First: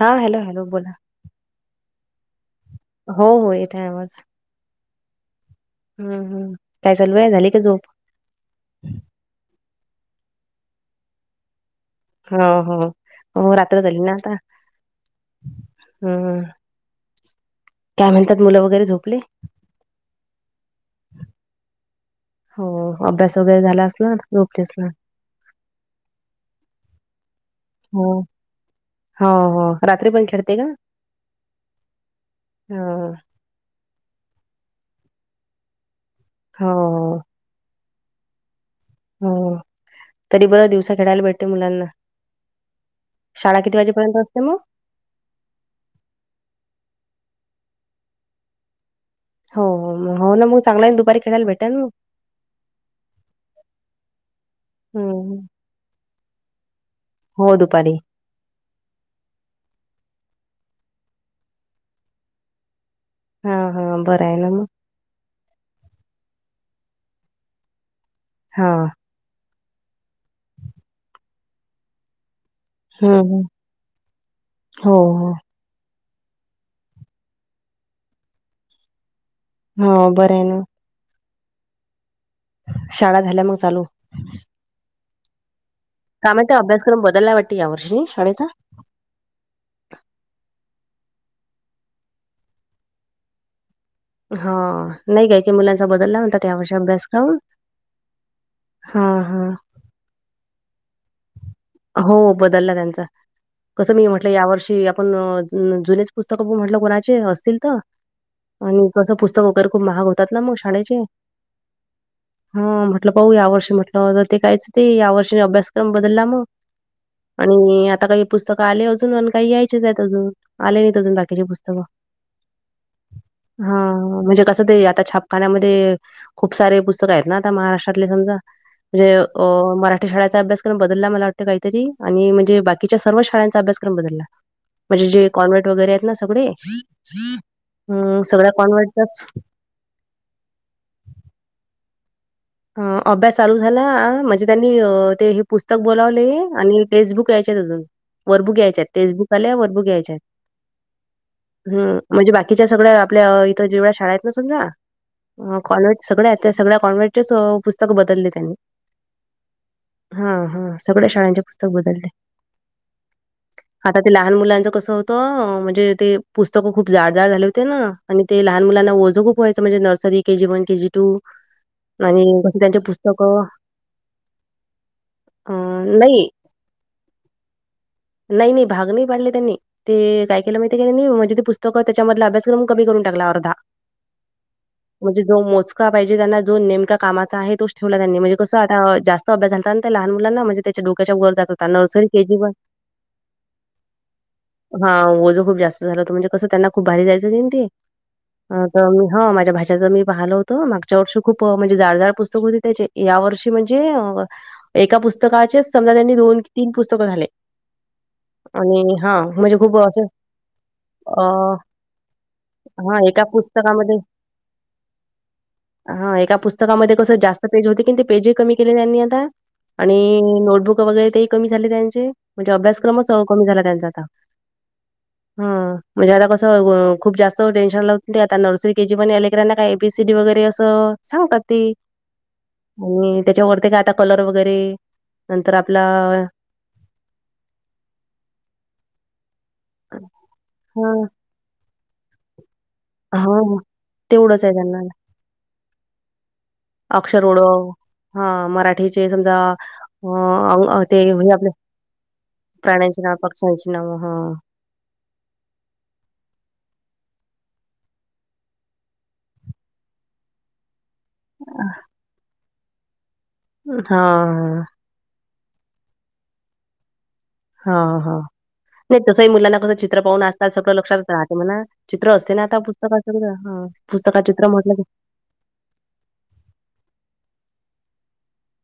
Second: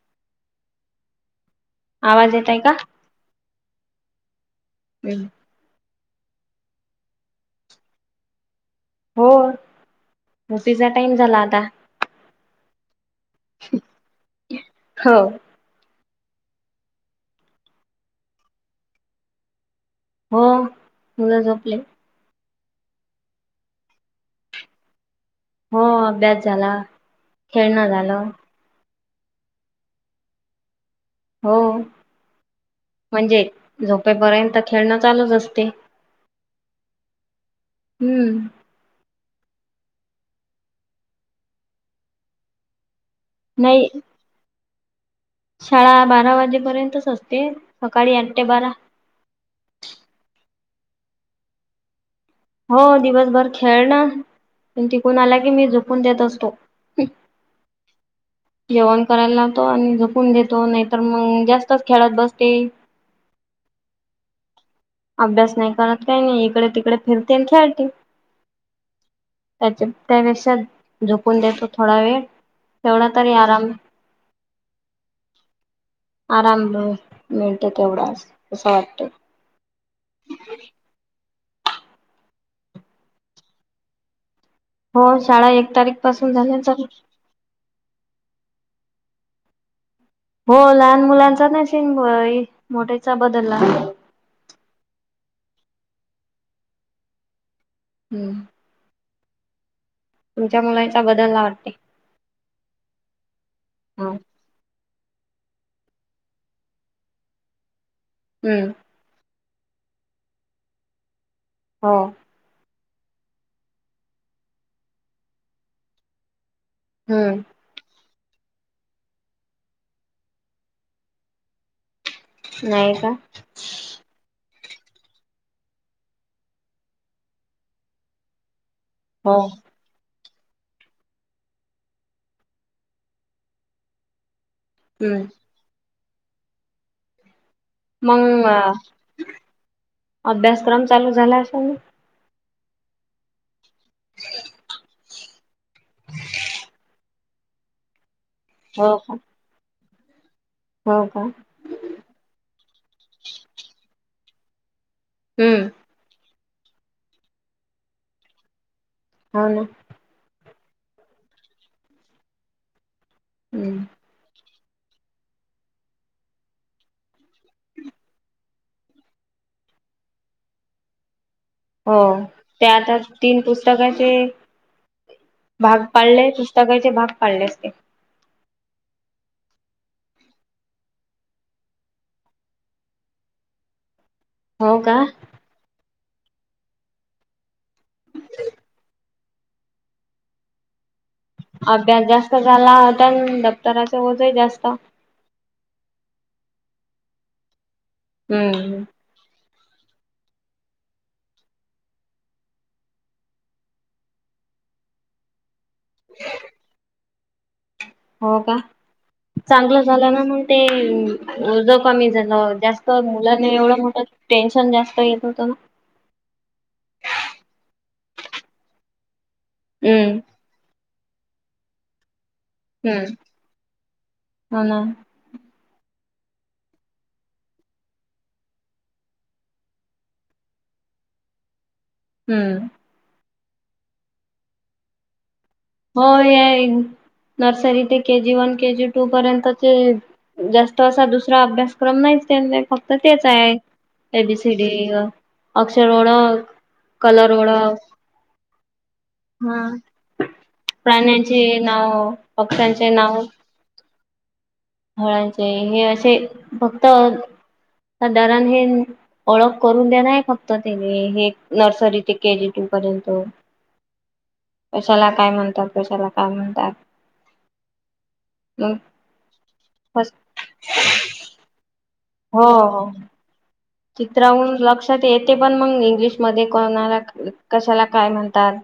हा. Hello, hello, बोला. आवाज येतोय का? हो हो येत आहे आवाज. बोल. हम् हम काय चालु आहे झाली का झोप. हो उठीचा टाइम झाला आता. हो हो म मग रात्र ली ना आता हो हम्म. काय म्हणतात मुलं वगैरे झोपले. हो मुलं झोपले. हो अभ्यास वगैरे झाला असला झोपले असणार. हो अभ्यास झाला खेळणं हो झालं. हो हो रात्री पण खेळते का. हो हो म्हणजे झोपेपर्यंत खेळणं चालूच असते. हो. हम्म. हो तरी बरं दिवसा खेळायला भेटते मुलांना. शाळा किती नाही वाजेपर्यंत असते मग. शाळा बारा वाजेपर्यंतच असते सकाळी आठ ते बारा. हो हो ना मग चांगला दुपारी खेळायला भेटायल न मग. हो दिवसभर खेळ न तिकून आला हम्म की मी झोपून देत असतो. हो दुपारी. जेवण करायला लागतो आणि झोपून देतो नाहीतर मग जास्तच खेळात बसती. हा हा बरं आहे ना मग. अभ्यास नाही करत काही नाही इकडे तिकडे फिरते आणि खेळते. हा. त्याच्या त्या पेक्षा झोपुन देतो थोडा वेळ. तेवढा हम्म तरी हम्म. आराम. हो हो आराम मिळतो तेवढाच असं वाटतं. हा बरं आहे ना. शाळा झाल्या मग चालू. हो शाळा एक तारीख. काय पासून माहिती झाल्या तर अभ्यासक्रम बदलला वाटते या वर्षी शाळेचा. हो लहान मुलांचा नाही शिंग मोठेचा बदलला. हो नाही काय की मुलांचा बदलला म्हणतात त्या वर्षी अभ्यासक्रम. हम्म. हा हा. तुमच्या मुलांचा बदलला वाटते. हो बदलला त्यांचा कसं मी ह म्हटलं या वर्षी आपण. अ जुनेच पुस्तक म्हटलं कोणाचे असतील तर हम्म आणि. कसं पुस्तक वगैरे खचप महाग होतात ना मग शाळेचे. हो. हा म्हटलं पाऊ या वर्षी म्हटलं ते कायचं ते या वर्षी मी अभ्यासक्रम बदलला मग. हम्म आणि आता काही पुस्तकं आले अजून पण काही यायचेच आहेत अजून आले नाहीत अजून बाकीची पुस्तकं. नाही का. हा म्हणजे कसं ते आता छापखान्यामध्ये. खूप सारे पुस्तक आहेत ना आता महाराष्ट्रातले समजा. म्हणजे हो अ मराठी शाळेचा अभ्यास्रम बदलला मला वाटत. ते काहीतरी आणि म्हणजे बाकीच्या सर्व शाळांचा अभ्यासक्रम बदला. म्हणजे हम्म जे कॉन्वर्ट वगैरे आहेत ना सगळे ह सगळ्या मग कॉन्वर्टच. अभ्यासक्रम चालू झाला असेल. ह अभ्यास चालू झाला म्हणजे त्यांनी ते हे. पुस्तक बोलावले आणि टेक्स्टबुक यायच्या अजून वरबुक यायच्यात हो का टेक्स्टबुक आल्या वरबुक यायच्यात. हो का, ह म्हणजे बाकीच्या सगळ्या आपल्या इथ जेवढ्या शाळा आहेत ना समजा हम्म कॉलेज सगळ्या त्या सगळ्या कॉन्व्हेंटचे पुस्तक बदलले त्यांनी हो ना. हा हा सगळ्या शाळांचे पुस्तक बदलले. हम्म आता ते लहान मुलांच कसं होत त म्हणजे ते पुस्तकं खूप जाड जााड झाले होते ना आणि ते लहान मुलांना ओझं खूप व्हायचं म्हणजे nursery K G one K G two. हो ते आता तीन पुस्तकाचे अ, भाग पाडले नाही, पुस्तकाचे भाग पाडले असते. नाही नाही भाग नाही पाडले त्यांनी, ते काय केलं माहितीय काय तेणी म्हणजे ते पुस्तकं त्याच्यामधला अभ्यासक्रम कमी करून टाकला अर्धा [inaudible] म्हणजे जो मोजका पाहिजे त्यांना जो नेमका कामाचा आहे तोच ठेवला त्यांनी म्हणजे कसं आता जास्त अभ्यास झालता आण त्या लहान मुलांना म्हजे त्याच्या डोक्याच्या वर जात हो का अभ्यास नर्सरी के जास्त जी व झाला होता दप्तराच ओझही जास्त. हा ओझं खूप जास्त झाल पण म्हणजे कस त्यांना खूप भारी जायचं ते, हम्म. आता म हो माझ्या भाच्याचं मी पाहिलं होतं मागच्या वर्षी खूप म्हणजे जाडजड पुस्तक होती त्याचे या वर्षी म्हणजे एका पुस्तकाचेच समजा त्यांनी दोन तीन पुस्तकं झाले. [inaudible] हो का आणि हां, म्हणजे खूप चांगलं असं झालं ना मग ते अ, ज कमी झालं. जास्त हां, एका मुलांनी एवढं पुस्तकामध्ये मोठं टेन्शन जास्त येत होतं ना. हा एका पुस्तकामध्ये कसं जास्त पेज होते की ते पेजही कमी केले त्यांनी आता आणि हम्म. नोटबुक वगैरे ते कमी झाले त्यांचे म्हणजे अभ्यासक्रमच हम्म कमी झाला त्यांचा आता हो ना ह म्हणजे आता कसं खूप जास्त टेशन लागते आता नर्सरी केजी पण यां लेकरांना काय एपीसीडी वगैरे अस अ सांगु का ती हम्म होय त्याच्यावररती काय आता कलर वगैरे, नंतर आपला हो याईन. नर्सरी ते K G one K G two पर्यंतची जास्त असा हां, दुस रा अभ्यासक्रम नाहीच त्यांना फक्त तेच आय. हां. ए बी तेवढंच सी आहे डी त्यांना. अ अक्षर ओळख. अक्षर ओळख हा मराठीचे समजा हा अ अ ते म्हणजे प्राण्यांचे आपल नाव पक्ष्यांचे प्राण्यांची नाव पक्ष्यांची नाव ह फळांचे हे असे फक्त साधारण हे ओळख करून देण आहे फक्त त तेणी हे नर्सरी ते के जी टू पर्यंत. हा ह. कशाला काय म्हणतात कशाला काय म्हणतात. हा हा मग नाही तसंही मुलांना कसं चित्र फस्ट पाहून असताच सगळं लक्षात राहते म्हणा चित्र असते ना हो आता हो पुस्तकाचं सगळं हा चित्राहून लक्षात येते पण मग इंग्लिशमध्ये कोणाला कशाला काय म्हणतात.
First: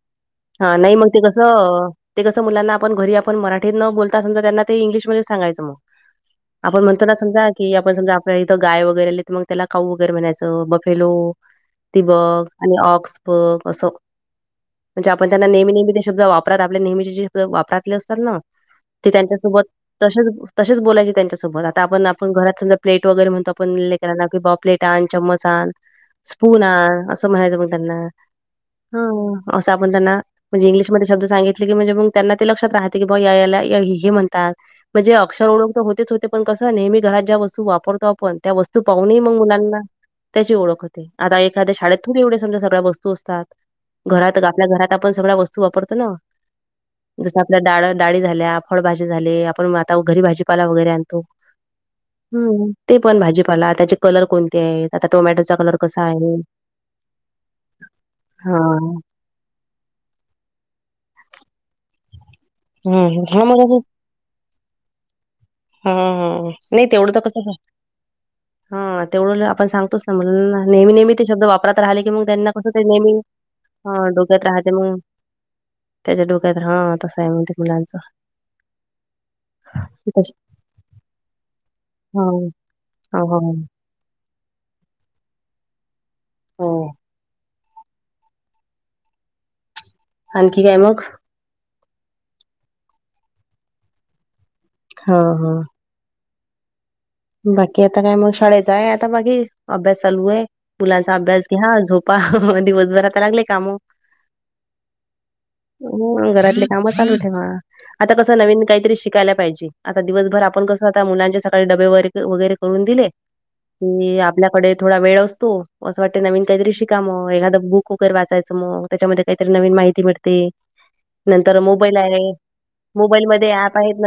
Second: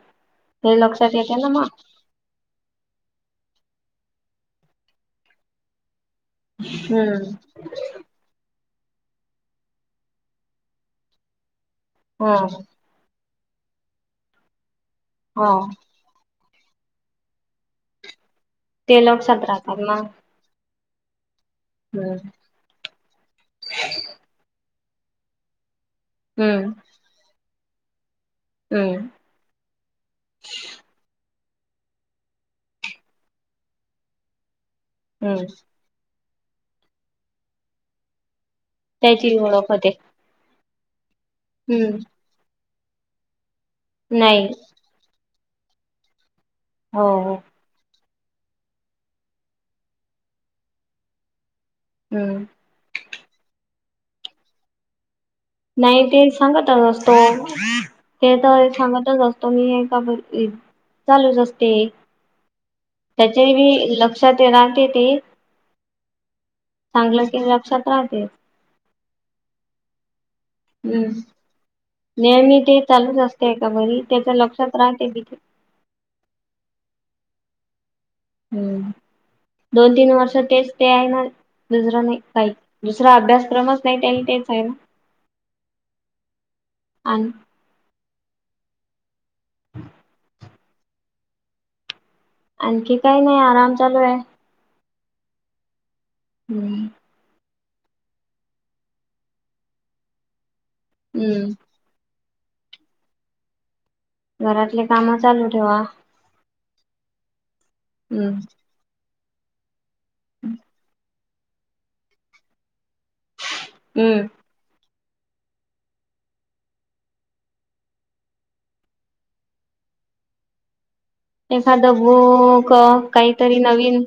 हा हे नाही मग लक्षात ते येते ना मग कसं. ते कसं मुलांना आपण घरी आपण मराठीत न बोलता असल तर त्यांना ते इंग्लिशमध्ये सांगायचं मग. आपण म्हणतोना हम्म समजा की आप पण समजा आपल्या इथं गाय वगैरे आली तर मग त्याला खाऊ वगैरे म्हणायचं बफेलो, ती ह बघ आणि ऑक्स बघ असं. म्हणजे आपण त्यां हो नेहमी नेहमी ते शब्द वापरात आपले नेहमीचे ज शब्द वापरातले असतात ना ते त लक्षात त्यांच्यासोबत राहतात मग तच तच बोलायची त्यांच्यासोबत आता आपण हम्म आपण घरात समजा प्लेट वगैरे म्हणतो आपणले बा प्लेट आण चम्मच आण स्पून हम्म आण म्हणायचं मग त्यांना हम्म हा असं आपण त्यांना म्हणजे इंग्लिशमध्येध्ये शब्द सांगितले की म्हणजे मग त्यांना ते लक्षात राहते की बा याला हे म्हणतात म्हणजे हम्म अक्षरओळोख तर होतेच होते पण कसं नेहमी घरात ज्या वस्तू वापरतो आपण त्या वस्तू पाह नय मग त्याची ओळख मुलांना होते त्याची ओळख होते आता एखाद्या शाळेत हम्म थ एवढ्या समज्या सगळ्या वस्तू असतात घरात ग नाही घरात आपण सगळ वस्तू वापरतो ना हो हो जस डाळ डाळी झाल्या फळभजी झाले आपण आता घरी भाजीपाला वगैरे आणतो हम्म ते पण भाजीपाला त्याचे कलर कोणते आहेत आता टोमॅटोचा क नाही ते सांगतच असतो ते तर हां. सांगतच असतो त मी का चालूच असते हं, हं. त्याच्या हां बी लक्षात येणार की ते. हमम हम नाही तेवढं तर चांगलं की कसं लक्षात राहते हा तेवढं आपण सांगतोच ना मला नेहमी नेहमी हम्म ते शब्द वापरत राहिले कि मग त्यांना नेहमी कसं ते नेहमी चालूच असते एका घरी त्याच्या डोक्यात राहते लक्षात मग कि त्याच्या डोक्यात हा तसं आहे म्हणते मुलांचं हम् दोन तीन वर्ष तसं तेच ते आहे ना दुसरा नाही हां, काही दुसरा हो, हो, अभ्यासक्रमच ल तेच आहे हो. हम आणखी काय मग आणखी काही नाही आराम चालू आहे हा हा हम्म बाकी आता काय मग शाळेचा आहे आता बाघकी अभ्यास चालू आहे मुलांचा अभ्यास हम्म घ्या झोप दिवसभरा तर लागले काम घरातले काम चालू ठेवा घरातले काम चालू ठेवा आता हम्म कसं नवीन काहीतरी शिकायला पाहिजे आता दिवसभर आपण कसं आता मुलांचे सकाळी डबे व वगैरे करून दिले की हम्म आपल्या डे थोडा वेळ असतो असं वाटत नवीन काहीतरी शिका मग एखादां बुक वगैर वाचायचं मग त्याच्यामध्ये काहीतरी नवीन माहिती मिळते नंतर मोबाईल एखादं आहे बूक मोबाईलमध्ये काहीतरी ऍप आहेत नवीन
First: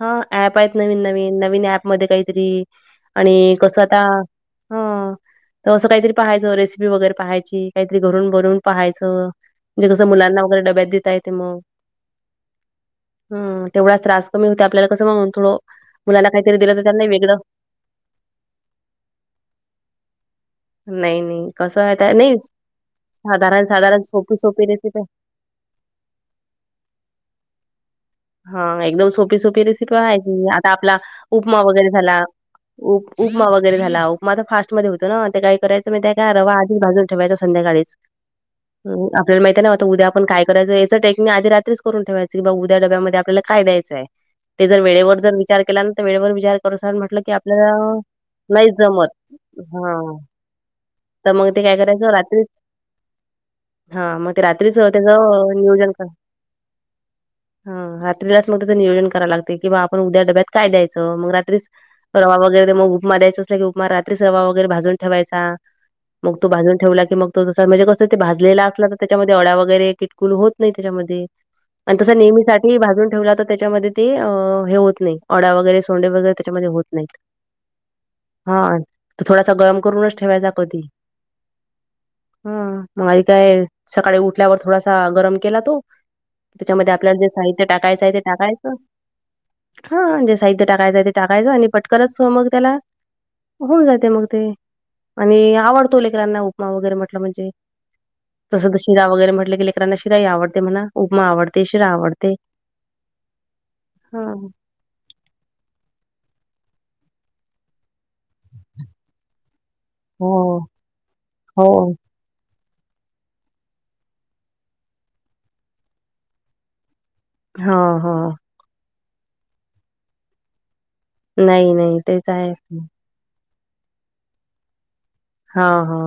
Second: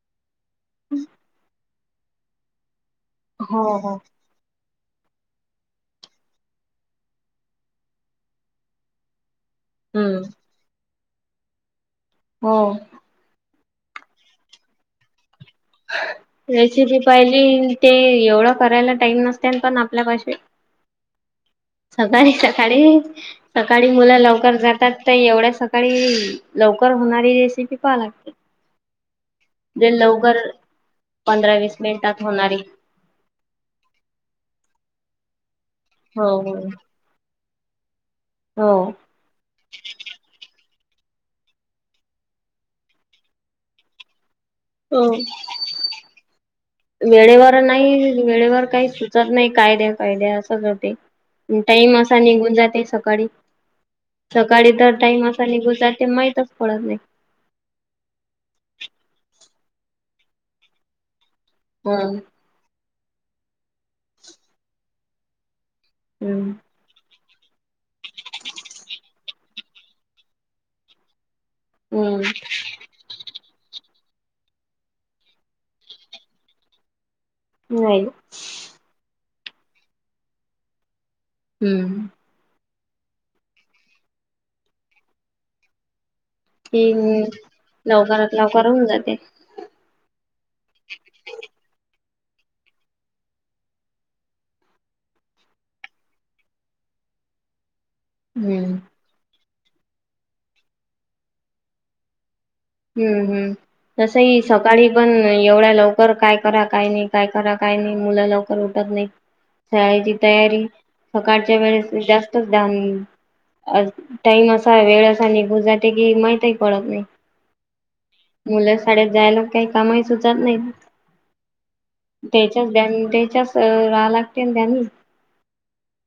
हा ऍप आहेत नवीन नवीन नवीन ऍप मध्ये काहीतरी आणि हो कस हो. आता हा तर असं काहीतरी पाहायचं रेसिपी वगैरे पाहायची काहीतरी घरून बरून पाहायचं म्हे कसं हम्म मुलांना वगैरेडब्यात देत य ते मग हो हम तेवढाच त्रास कमी होत आपल्याला कसं म्हणून थोडं मुलाला काहीतरी दिलं तर त्यांना वेगळं पहिली ते एवढं करायला टाईम नसत पण आपल्या कशी नाही नाही कसं आहे आता सकाळी नाही सकाळी साधारण सकाळी साधारण मुलं सोपी लवकर सोपी जातात रेसिपी तर एवढ्या सकाळी लवकर होणारी रेसिपी पाहा लागते हा एकदम सोपी सोपी जे रेसिपी लवकर आहेहायची आता आपला पंधरा उपमा वीस वगैरे झाला मिनिटात होणारी. उप उपमा वगैरे झाला उपमा तर फास्टमध्ये होतो ना ते काही करायचं म त्या हो काय रवा आधच भाजून ठेवायचा संध्याकाळीच हो. ह आपल्याला माहितीय ना आता उद्या आपण काय करायचं याच टेक्निक आधी रात्रीच करून ठेवायचं कि बा उद्या डब्यामध्ये आपल्याला काय द्यायचं आहे ते जर हो. वेळेवर जर विचार केला ना तर वेळेवर विचार कर अस म्हटलं की वेळेवर आपल्याला नाही वेळेवर नाही काही जमत सुचत नाही कायद्या हां, कायद्या असच होते तर मग ते काय टाईम करायचं असा रात्रीच निघून जाते सकाळी हां, मग ते सकाळी रात्रीच तर टाइम असा त्याचं नि गुजर नियोजन कर ते माहितच पडत नाही हा रात्रीलाच मग त त्याच नियोजन कराय लागते की बा आपण उद्या डब्यात काय द्यायचं मग रात्री हम्म रवा वगैरे ते मग उपमा द्यायच असलं की उपमा रात्रीच रवा वगैरे भाजून ठेवायचा मग तू भाजून ठेवला की मग तो त म्हणजे कसं ते भाजलेला असला तर त्याच्यामध्ये डळ्या वगैरे किटकुल होत नाही त्याच्यामध्ये आणि तसं हम्म नेहमीसाठी भाजून ठेवला तर त्याच्यामध्ये ते हे होत नाही अड्या वगैरे सोंडे वगैरे त्याच्यामध्ये होत नाही नाहील हा त थोडासा गरम करूनच ठेवायचा कधी हम्म हम मग आध काय सकाळी उठल्यावर थोडासा गरम केला तो ह त्याच्यामध्ये आपल्याला जे साहित्य लवकरात लवकर होऊन जाते हा जे साहित्य टाकायचंय ते टाकायचं आणि पटकरच मग त्याला होऊन जाते मग ते आणि आवडतो लेकरांना उपमा वगैरे म्हटलं म्हणजे तसं हम्म तर शिरा वगैरे म्हटलं किी करांना शिराही आवडते म्हणा उपमा आवडते शिरा आवडते हम्म हम् तसही स हां. सकाळी पण एवढ्या लवकर काय करा काय नाही काय करा काय नाही मुलं लवकर उठत नाही शाळेची हो, तयारी सकाळच्या वेळेस हो. जास्त टाईम असा वेळ असा निघून जाते की माहितही पडत नाही हा हा मुलं शाळेत जायला काही कामही सुचत नाही नाही, नाही. तेच आहे. त्याच्याच हं. त्याच्याच रा लागते ना त्यांनी हा हा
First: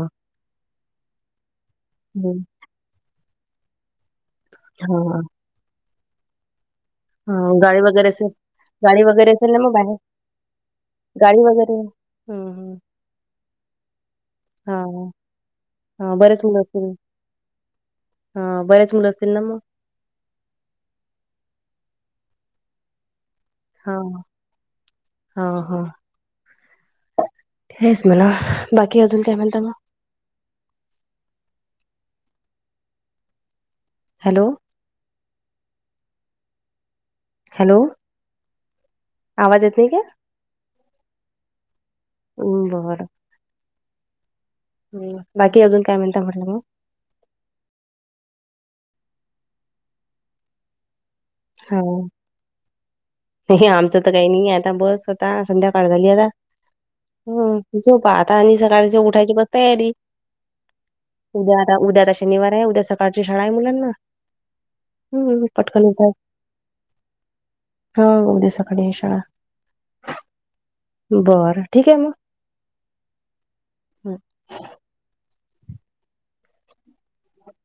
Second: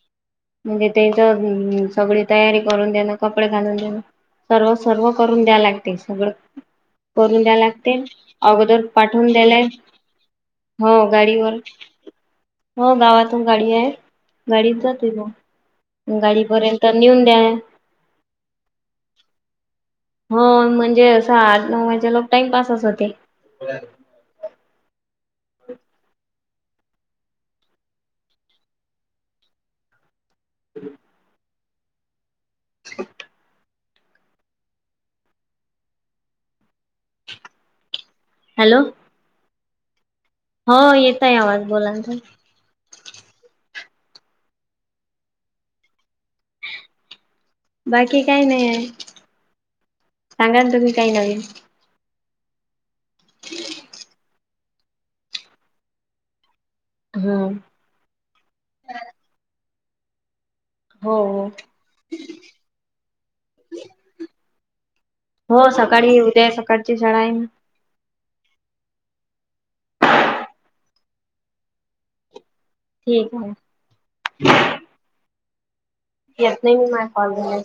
म्हणजे त्याच सगळी हं. तयारी करून देणं कपडे घालून देणं सर्व सर्व हां, करून द्या लागते सगळं करून द्या हां. गाडी लागते वगैरे असेल अगोदर गाडी पाठवून वगैरे असेल ना द्यालाय मग बाहेर? हो गाडी गाडीवर वगैरे हं, हं. हो गावातून गाडी आहे गाडी जातय हां, ग हां. गाडीपर्यंत नेऊन द्या हा बर्याच मुलं असतील ना मग हो म्हणजे आठ नऊ वाजे लोक टाइमपासच होते हा हा हेच मला बाकी अजून काय म्हणता म ह हॅलो हॅलो हॅलो आवाज येतनी का हो येतय आवाज बोलाचा ह बरं ह बाकी अजून काय म्हणता म्हटलं मग बाकी काही नाही आहे सांगाल तुमही काही न हा नाही आमचं तर काही नाही आहे आता बस आ संध्याकाळ झाली आता हम्म झोपा आता आणि सकाळच उठायची बसता यारी हो हो उद्या आता उद्या त शनिवार आहे उद्या सकाळची शाळा आहे मुलांना हम्म हो पटकन उठाय सकाळी उद्या सकाळची शाळा आहे हा उद्या सकाळी शाळा बर ठीक आहे मग ठीक आहे त नाही मी म कॉलणार